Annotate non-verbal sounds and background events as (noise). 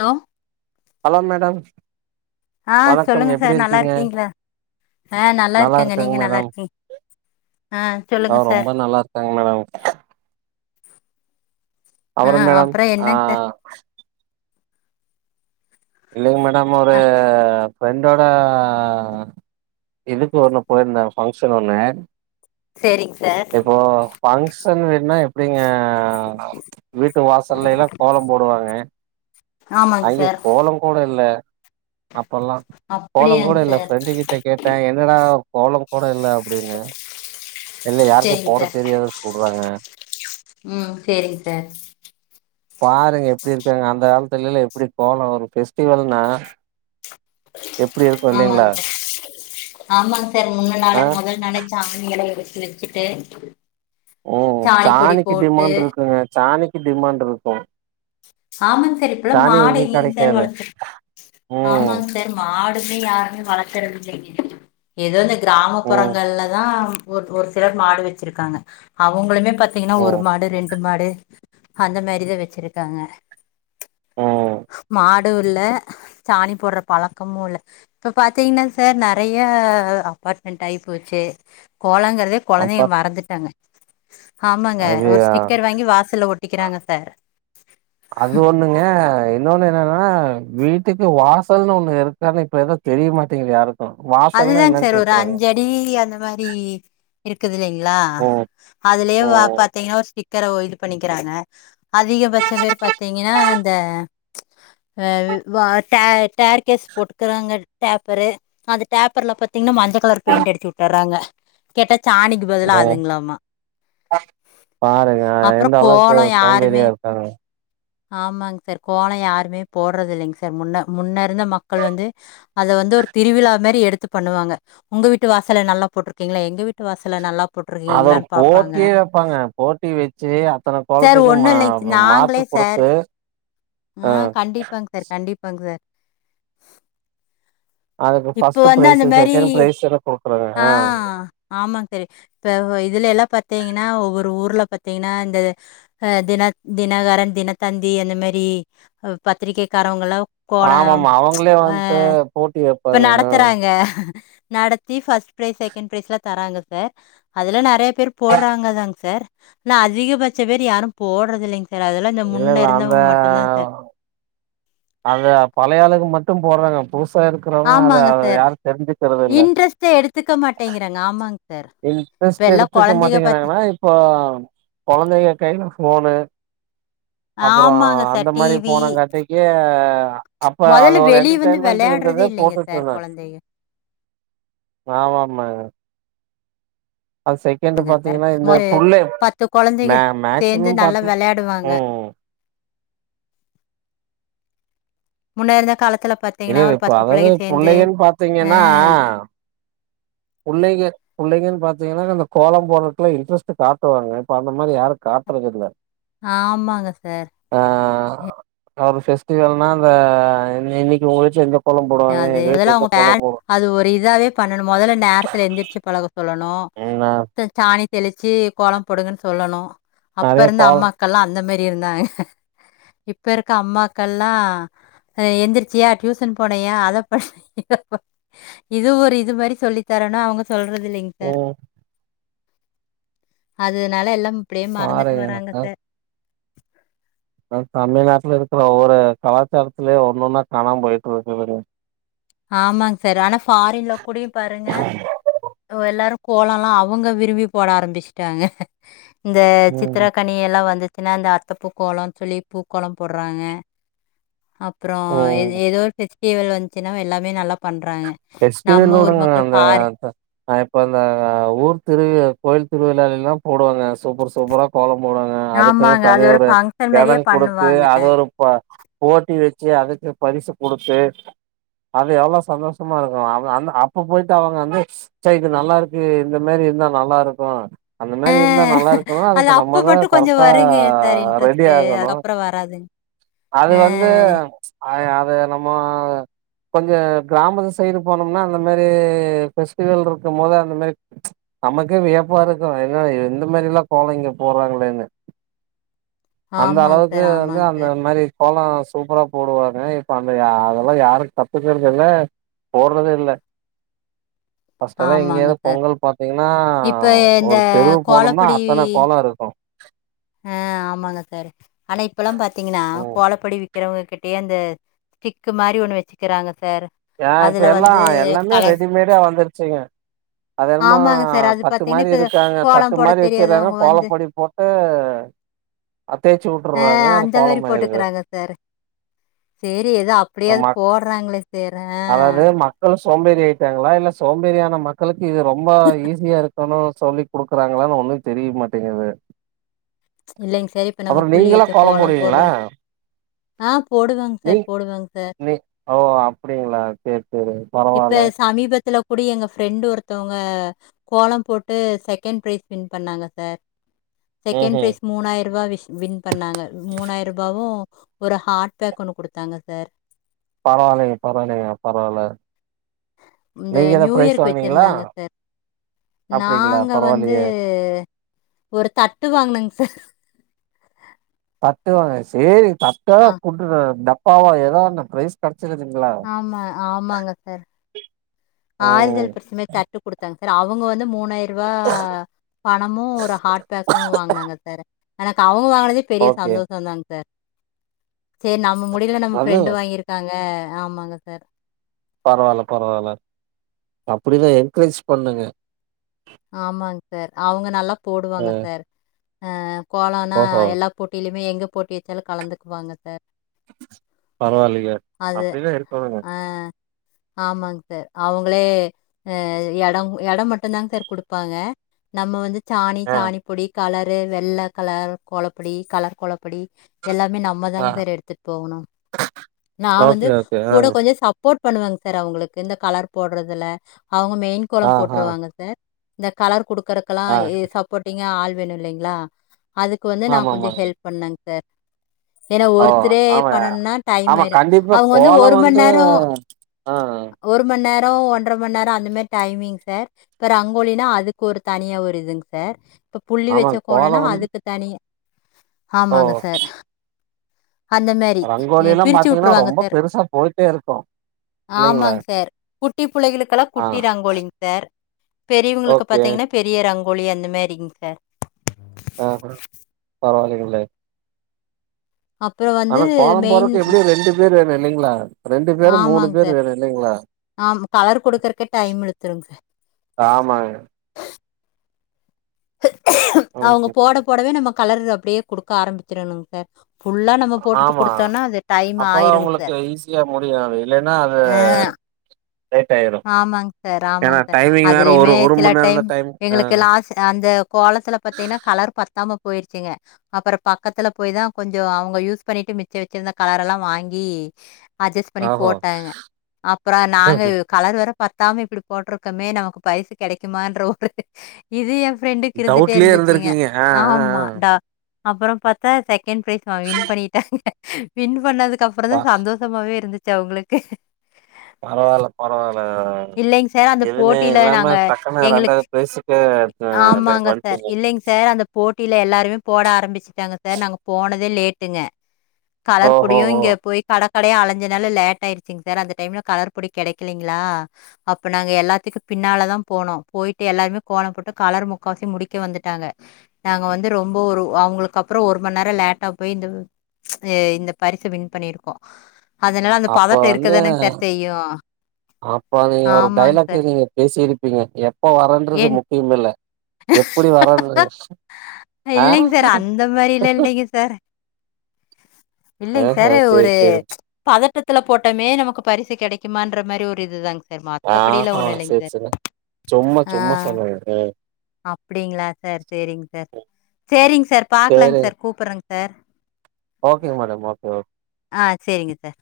Hello hello madam ஆ வணக்கம் சொல்லுங்க எப்டி சார் இருக்கீங்க நல்லாருக்கீங்ளா ஆ நல்லா இருக்கேங்க இருக்கங்க நீங்க நல்லா மேடம் இருக் ஆ சொல்லுங்க சார் சங்க மேடம் ஆ அவரு மேடம் அப்புறோ ஆ என்னங்க சார் இல்லங்க மேடம் அவரு ஆ ஃப்ரெண்டோட இதுக்கு ஒன்னு போயிருந்தே ஃபங்க்ஷன் ஒன்னு சேரிங்க சார் ஏதோ ஃபங்ஷன் வேன்னா அப்டிங்க வீட்டு வாசல்ல எல்லாம் கோலம் போடுவாங்க (unintelligible) அங்கே சார் கோலம் கூட இல்ல அப்பல்லா கோலம் அப்படியாங்க கூட இல்ல சார் ஃப்ரெண்டு கிட்ட கேட்டு என்னடா கோலம் கூட இல்ல அப்டின்னு இல்ல யாருக்கும் சேரிங்க போட சார் தெரியாது சொல்றாங்க ம் சேரிங் சார் பாருங்க எப்டிருக்காங்க அந்த காலத்துலேல்ல எப்டி கோலோ ஒரு ஃபெஸ்டிவெல்னா ஆமாங் சார் ஆமாங் சார் முன்னு ஆ நாளே முதல் நாளே சாணிகள எடுத்து வச்சிட்டு ம் சாணிக்கு டிமாண்ட் இருக்குங்க சாணிக்கு டிமாண்ட்ருக்கு ஆமாங் சார் இப்பலாம் மாடை (unintelligible) சார் கெடைக்காது ம் ஆமாங் சார் ட்ட மாடுமே யாருமே வளர்க்குறதில்லைங்க எதோ இந்த ம் கிராமப்புறங்கள்ல தா ஒர் ஒரு சிலர் மாடு வெச்சிருக்காங்க அவுங்களுமே பாத்தீங்கன்னா ஒரு ம் மாடு ரெண்டு மாடு அந்த மாரிதா வெச்சிருக்காங்க ம் மாடு இல்ல சாணி போட்ற பழக்கமு இல்ல இப்ப பாத்தீங்ன்னா சார் நெறையா அபார்ட்மெண்ட் ஆகி போச்சு கோலங்கிறதே அப்ப கொழந்தைங்க மறந்துட்டாங்க ஆமாங்க அது ஒரு அ ஸ்டிக்கர் வாங்கி வாசல்ல ஒட்டிக்கிறாங்க சார் அது ஒண்ணுங்க இன்னொன்னு என்னன்னா வீட் ட்டுக்கு வாசல்ன்னு ஒண்ணு இருக்கான்னு இப்ப ஏது தெரிய மாட்டீங்கு யாருக்கு வாசல்னா என்னன்னு கேக்குறாங்க ப்டி அந்த மாரி இருக்குது இல்லைங்களா ம் அதுலயு வா ம் பாத்தீங்கன்னா ஸ்டிக்கரு இது பண்ணிக்கிறாங்க அதிகபட்ச பேர் பாத்தீங்கன்னா இந்த அ வ டேர் டேர் கேஸ் போட்டுக்கறாங்க டேப்பரு அந்த டேப்பர்ல பாத்தீங்கன்னா மஞ்ச கலர் பெயிண்ட் அடிச்சு வுட்டர்றாங்க கேட்டா சாணிக்கு பதிலா ம் அதுங்களாமா பாருங்க எந்த அப்புறம் அளவுக்கு சோம்பேறியா இருக்காங்கனு ஆமாங் சார் கோலோ யாருமே போட்றது இல்லைங் சார் முன்ன முன்ன இருந்த மக்கள் வந்து அது வந்து ஒரு திருவிழா மாரி எடுத்து பண்ணுவாங்க உங்க வீட்டு வாசல்ல நல்லா போட்ருக்கீங்களா எங்க வீட்டு வாசல்ல நல்லாப் அத ஒரு போட்டியே வப்பாங்க போட்டி வச்சு அத்தன சார் கோலத்துக்கு மா ஒண்ணும் இல்லைங்க சார். மார்க்கு நாங்களே சார் குடுத்து அ ஆ கண்டிப்பாங் சார் கண்டிப்பாங் சார் அதுக்கு இப்போ ஃபர்ஸ்ட் வந்து பிரைஸ் அந்த மாரி செகண்ட் பிரைஸ்ன்னு குடுக்குறாங்க ஆ ஆமாங் சரி இப்ப இதுல எல்லா பாத்தீங்கன்னா ஒவ்வொரு ஊர்ல பாத்தீங்கன்னா இந்த அ தின தினகரன் தினத்தந்தி அந்த மாரி பத்திரிகைக்காரவங்களா ஆமாமா அவுங்களு வன்ட்டு போட்டி வப் இப்ப நடத்துறாங்க நடத் த்தி ஃபஸ்ட்டு ப்ரைஸ் செகெண் ப்ரைஸ்லாம் தராங்க சார் அதுலா நறையா பேர் போடுறாங்க தாங் சார் ஆனா அதிகபட்ச பேர் யாரும் போட்றது இல்லைங்க சார் அதெல்லாம் இந்த இல்ல முன்ன இல்ல அந்த இருந்தவங்க மட்டும் தாங் சார் அது பழையாளுங்க மட்டும் போட்றாங்க புதுசா இருக்குறவங்க அத ஆமாங்க சார் யாரும் தெரிஞ்சுக்கிறது இல்ல இன்ட்ரெஸ்ட்ட எடுத்துக்க மாட்டேங்கிறாங்க ஆமாங் சார் இப்ப இன்ட்ரெஸ்ட் எல்லா எடுத்துக்க கொழந்தைக பாத்து மாட்டேங்கிறாங்கன்னாப் இப்ப குழந்தைங்க கையில போனு அப்பறோ ஆமாங்க சார் அந்த டி மாரி வி போனங்காட்டி ப்ப அப்ப அது மொதல்ல ஒரு வெளிய வந்து என்டர்டெய்ன்மென்ட்டு வெளையாட்றதே இருந்தது இல்லைங்க போட்டுட்டு சார் இருந்தாங்க கொழந்தைக ஆமாம்மா ங்க சார் பாத்தீங்கன்னா இந்த சுமாரு புள்ளை பத்து குழந்தைக மே சேர்ந்து மேக்சிமம் நல்லா பாத்து விளையாடுவாங்க ம் முன்னா இருந்த காலத்துல பாத் இல்ல த்தீங்ன்னா இல்ல ஒரு இப்ப பத்து அதாவது பிள்ளைங்க சேர்ந்து புள்ளைகன்னு ஆ பாத்தீங்கன்னா புள்ளைங்க புள்ளைங்கன்னு பாத்தீங்கன்னா அந்த கோலம் போட்றதுக்குலா இன்ட்ரெஸ்ட் காட்டுவாங்க இப்ப அந்த மாரி யாரும் காட்றது இல்ல ஆமாங்க சார் ஆ ஒரு பெஸ்டிவல்னா அந்த இன்னைக்கு உங்கச்சும் எந்த கோலம் போடுவாங்க அது ரேட்டு அதெல்லா அவங்க வந்து கோல்லம் போடு அது ஒரு இதாவே பண்ணணும் முதல்ல நேரத்துல எந்திரிச்சு பழக சொல்லணும் நா சாணி தெளிச்சு கோலம் போடுங்கன்னு சொல்லணும் அப்ப நெறைய இருந்த கோலம் அம்மா க்கெல்லாம் அந்த மாரி இருந்தாங்க இப்ப இருக்க அம்மாக்கல்லாம் எந்திரிச்சியா டியூசன் போனையா அத படி இது ஒரு இது மாரி சொல்லித்தரணும் அவுங்க சொல்றது இல்லைங்க சார் ம் அதனால எல்லாம் இப்டியே மறந்துட்டு பாருங்க வர்றாங்க அஹ் சார் தமிழ்நாட்டுல இருக்கிற ஒவ்வொரு கலாச்சாரத்திலயு ஒண்ணுன்னா காணாம போயிட்டு வருதுங்க ஆமாங் சார் ஆனா ஃபாரின்ல கூட பாருங்க எல்லாரும் கோலம்ல்லாம் அவுங்க விரும்பி போட ஆரம்பிச்சுட்டாங்க இந்த ம் சித்திரக்கண் எல்லாம் வந்துச்சுன்னா இந்த அத்தைப்பூக்கோலம் சொல்லி பூக்கோலம் போடுறாங்க அப் அப்பறோ எ ம் ஏதோ ஒரு பெஃஸ்டிவல் வந்துச்சுன்னா எல்லாமே நல்லா பண்றாங்க நம்ம ஒரு பக்கோ ஃபாரின் ஆ இப்ப அந்த ஊர் திரு கோயில் திருவிழால்லாம் போடுவாங்க சூப்பர் சூப்பரா கோலம் போடுவாங்க அதுக்குன்னு ஆமாங்க. அது தனி ஒரு ஃபங்ஷன் மாரியே இடம் குடுத்து பண்ணுவாங்க. அது ஒரு ப போட்டி வச்சு அதுக்கு பரிசு குடுத்து அது எவ்ளோ சந்தோச சமா இருக்கும் அவ அந்த அப்ப போயிட்டு அவுங்க வந்து ச்சை இது நல்லா இருக்கு இந்த மாரி இருந்தா நல்லா இருக்கும் அந்த அ மாரி இருந்தா நல்லா இருக்கணும் அது அதுக்கு அப்ப நம்மதான் மட்டும் கொஞ்சம் கரெக்டா வருங்க சார் ரெடி இன்ட்ரெஸ்ட்டு. ஆகணும் அதுக்கப்புறம் வராதுங்க. அது வந்து அ அது அது நம்ம கொஞ்சம் கிராமஸ் சைடு போனோம்னா அந்த மேரி பெஸ்டிவல் இருக்கும் போது அந்த மேரி நமக்கே வியப்பா இருக்கும் ஏன்னா எந்த மாரில்லாம் கோழைங்க போறாங்களேன்னு அந்த ஆமாங்க அளவுக்கு சார், வந்து ஆமாங்க அந்த சார். மாரி கோலம் சூப்பரா போடுவாங்க இப்ப அந்த அதெல்லாம் யாரும் கத்துக்கறதுல்ல போடுறதே இல்ல ஃபஸ்ட் எல்லாம் ஆமாங்க இங்கேயாவது சார். பொங்கல் பாத்தீங்கன்னா இப்ப இந்த ஒரு தெருவு போனோம்னா கோலப்பொடி அத்தன கோலம் இருக்கும் ஆ ஆமாங்க சார் ஆனா இப்ப எல்லாம் பாத்தீங்கன்னா கோலப்பொடி வி விக்கிறவங்க கிட்டயே அந்த ஸ்டிக் மாரி ஒண்ணு வச்சுக்கிறாங்க சார ஏ இப்ப எல்லாம் எல்லாமே ரெடிமேடா வந்துருச்சுங்க அது என்னமோ ஆமாங்க சார். அது தட்டு பார்த்தீங்கன்னா, மாரி இப்ப இருக்காங்க தட்டு கோலம் மாரி போடத் வச்சுறாங்க தெரியாதவங்க வந்து கோலப்பொடி போட் ட்டு அது தேய்ச்சு ஆ உட்டுறாங்க அது அந்த மாரி கோலம் ஆயிடுது போட்டுக்கறாங்க சரி சேரி எதோ அப்டியாவது மக் போடுறாங்களே சேர் ஆ அதாவது மக்கள் சோம்பேறி ஆயிட்டாங்களா இல்ல சோம்பேறியான மக்களுக்கு இது ரொம்ப ஈஸியா இருக் குனு சொல்லி குடுக்குறாங்களான்னு ஒன்னு தெரியமாட்டிங்குது இல்லைங்க சேர் இப்ப நம்ம புள்ளி நீங்களா வச்ச கோலம் போட்றோ போடுவீங்களா ஆ போடுவங் நீ சார் போடுவங் சார் நீ ஓ அப்படிங்களா சேரி சேரி இப்ப பரவால்ல சமீபத்துலக் அப்டி எங்க ஃப்ரெண்டு் ஒருத்தவங்க கோலம் போட்டு செகண்ட் ப்ரைஸ் வின் பண்ணாங்க சார் ம் செகண்ட் ம் ப்ரைஸ் மூணாயிர ரூவா வின் பண்ணாங்க மூணாயிரம் ரூபாவு ஒரு ஹாட் பேக் ஒன்னு குடுத்தாங்க சார் பரவாயில்லைங் பரவாயில்லங் பரவாயில்ல இந்த நியூயர்க்கு வாங்குனீங்களா வெச்சிருந்தாங்க சார் அப்டிங்களா நாங்க வந்து பரவாயில்லையே ஒரு தட்டு வாங்குனங் சார் தட்டுவாங் சேரி தட்டோ ஆ டப்பாவோ எதோ ஒன்னு பிரைஸ் கெடச்சுருச்சுலங்க ஆமா, ஆமாங்க சார். ஆறுதல் பரிசு மாரி தட்டு குடுத்தாங்க சார் அவுங்க வந்து மூணாயிர ரூவா பணமு ஒரு ஹாட் பேக்கு வாங்குனாங்க சார் எனக்கு அவுங்க வாங்கினதே பெரிய ஓகே சந்தோஷன் தாங்க சார் சேரி நம்ம முடியல நம்ம அது ஃப்ரெண்டு வாங்கிருக்காங்க ஆமாங்க சார் பரவால்ல பரவால்ல அப்டிதா என்கரேஜ் பண்ணுங்க ஆமாங் சார் அவுங்க நல்லா அ போடுவாங்க சார் ஆ கோலன்னா ஓஹோ எல்லா போட்டியிலயுமே எங்க போட்டி வெச்சாலு கலந்துக்குவாங்க சார் பரவால்லைங்க அப்டிதா இருக்கனுங்க ஆமாங் சார் அவுங்களே அ எட எடம் மட்டுதாங் சார் குடுப்பாங்க நம்ம வந்து சாணி ஆ சாணி பொடி கலரு வெள்ள கலர் கோலப்பொடி கலர் கோலப்பொடி எல்லாமே நம் ஆ மதாங் சார் எடுத்துட் போகணு நா வந்து ஓகே ஓகே ஆ கூட கொஞ்ச சப்போர்ட் பண்ணுவேங் சார் அவுங்களுக்கு இந்த கலர் போடுறதுல அவுங்க மெயின் ஆ கோலம் ஆ போட்ருவாங்க சார் இந்த கலர் குடுக்கறக்கெல்லா ஆ சப்போர்டிங்கா ஆள் வேணு இல்லைங்களா அதுக்கு வந்து நா கொஞ்ச ஆமாமாங்க ஹெல்ப் பண்ணங் சார் ஏனா ஓ ஒருத்தரே ஆமா பண்ணனுனா டைம் ஆமா ஆயிரு கண்டிப்பா அவுங்க வந்து கோலோ ஒரு மண்நேரோ ஆ ஒரு மண்நேரோ ஒன்ர மண்நேரோ அந்த மாரி டைமிங் சார் அப்ப ரங் கோலினா அதுக்கு ஒரு தனியா ஒரு இதுங் சார் இப்ப புள்ளி வச்ச ஆமாங்க கோலோ கோலனா வந்து அதுக்கு தனிய ஓ ஆமாங்க சார் அந்த மாரி ரங்கோலில்லா பிரிச்சு பாத்தீங்கன்னா உட்ருவாங்க ரொம்ப சார் பெருசா போயிட்டே இருக்கு இல்லைங்களா ஆமாங் சார் குட்டி புள்ளைகளுக்கெல்லா ஆ குட்டி ரங்கோலிங் சார் பெரியவங்களுக்கு ஓகே பாத்தீங்கன்னா பெரிய ரங்கோலி அந்த மாரிங் சார் அப்ரோ பரவால்லைங்களே அப்புறம் வந்து ஆனா கோலம் மெயின் போறக்கு எப்டியு ரெண்டு பேரு வேணு இல்லைங்களா ரெண்டு பேரு மூணு ஆமாங்க பேரு சார். வேணு இல்லைங்களா ஆம் கலர் குடுக்கறக்கே டைம் இழுத்துருங்க சார். ஆமாங்க அவுங்க ம்ஹ்ம். போட போடவே நம்ம கலரு அப்டியே குடுக்க ஆரம்பிச்சிருனுங் சார் ஃபுல்லா நம்ம போட்டுட்டு ஆமா குடுத்தோம்னா, அது டைம் அப்பதா ஆயிருங்க அவுங்களுக்கு சார். ஈஸியா முடியு அது இல்லன்னா அது லேட்டாயிரு ஆமாங் சார் ஆமாங் சார் ஒரு அதுலயுமே ஒரு சில மண் நேரந்தா டைம் ஆ எங்களுக்கு லாஸ் அந்த கோலத்துல பாத்தீன்னா கலர் பத்தாம போயிருச்சிங்க அப்பறம் பக்கத்துல போய் தா கொஞ்சொ அவுங்க யூஸ் பண்ணிட்டு மிச்சம் வச்சிருந்த கலரல்லா வாங்கி அஜஸ் பண்ணி ஆஹோ போட்டாங்க அப்றொ நாங்க கலர் வேற பத்தாம இப்டி போட்ருக்கோமே நமக்கு பரிசு கெடைக்குமான்ற ஒரு இது என் ஃப்ரெண்டுக்கு இருந்துட்டே டவுட்லயே இருந்துச்சுங்க இருந்திருக்கீங்க ஆ ஆ ஆமா ஆ டா அப்பறம் பாத்தா செகண்ட் ப்ரைஸ் நா வின் பண்ணிட்டாங்க வின் பண்ணதுக்குப்புறம் தா பா சந்தோஷ ஷமாவே இருந்துச்சு அவுங்களுக்கு பரவால்ல பரவால்ல இல்லைங்க சார் அந்த எதுமே போட்டியில இல்லாம நாங்க டக்குன்னு எங்களுக்கு ரெண்டாவ்து ப்ரைஸுக்கு ஆமாங்க சார். வந்ட்டீங்க இல்லைங்க சார் அந்த போட்டில எல்லாருமே போட ஆரம்பிச்சட்டாங்க சார் நாங்க போனதே லேட்டுங்க கலர் ஓஹோ பொடியு ஓ இங்க போய் கட கடயா அலைஞ்ச நால லேட்டாயிருச்சிங்க சார் அந்த டைம்ல கலர் பொடி கெடைக்கலைங்ளா அப்ப நாங்க எல்லாத்துக்கும் பின்னால தான் போனோம் போய்ட்டு எல்லாருமே கோலம் போட்டு கலர் முக்கா வாசி முடிக்க வந்துட்டாங்க நாங்க வந்து ரொம்ப ஒரு அவுங்களுக்கு அப்றம் ஒரு மண் நேரொ லேட்டா போய் இந்த ஆ இந்த பரிச வின் பண்ணிருக்கோ அதனால அந்த அப்ப பதட்டொ வந்து இருக்கதானுங் சார் செய்யு அப்ப நீங்க ஒரு ஆமாங்க டைலாக்க சார் நீங்க பேசிருப்பீங்க எப் எப்போ வரன்றது என் முக்கியம் இல்ல எப்படி வரன்றது இல்லைங் சார் அந்த மாரிலா இல்லைங்க சார் இல்லைங் சாரு சேரி ஒரு சேரி பதட்டத்துல போட்டோமே நமக்கு பரிசு கெடைக்குமான்ற மாரி ஒரு இதுதாங் சார் சார் மத்தபடிய எல்லா ஆஹா ஒண்ணு இல்லங்க சேரி சார் சேரி சும்மா சும்மா சொன்னேங்க ஆ அப்டிங்ளா சார் சேரிங்க சார் சேரிங் சார் பாக்கலாங் சார் கூப்பிறேங்க சார் ஓகேங் மேடம் ஓகே ஓகே ஆ சேரிங்க சார்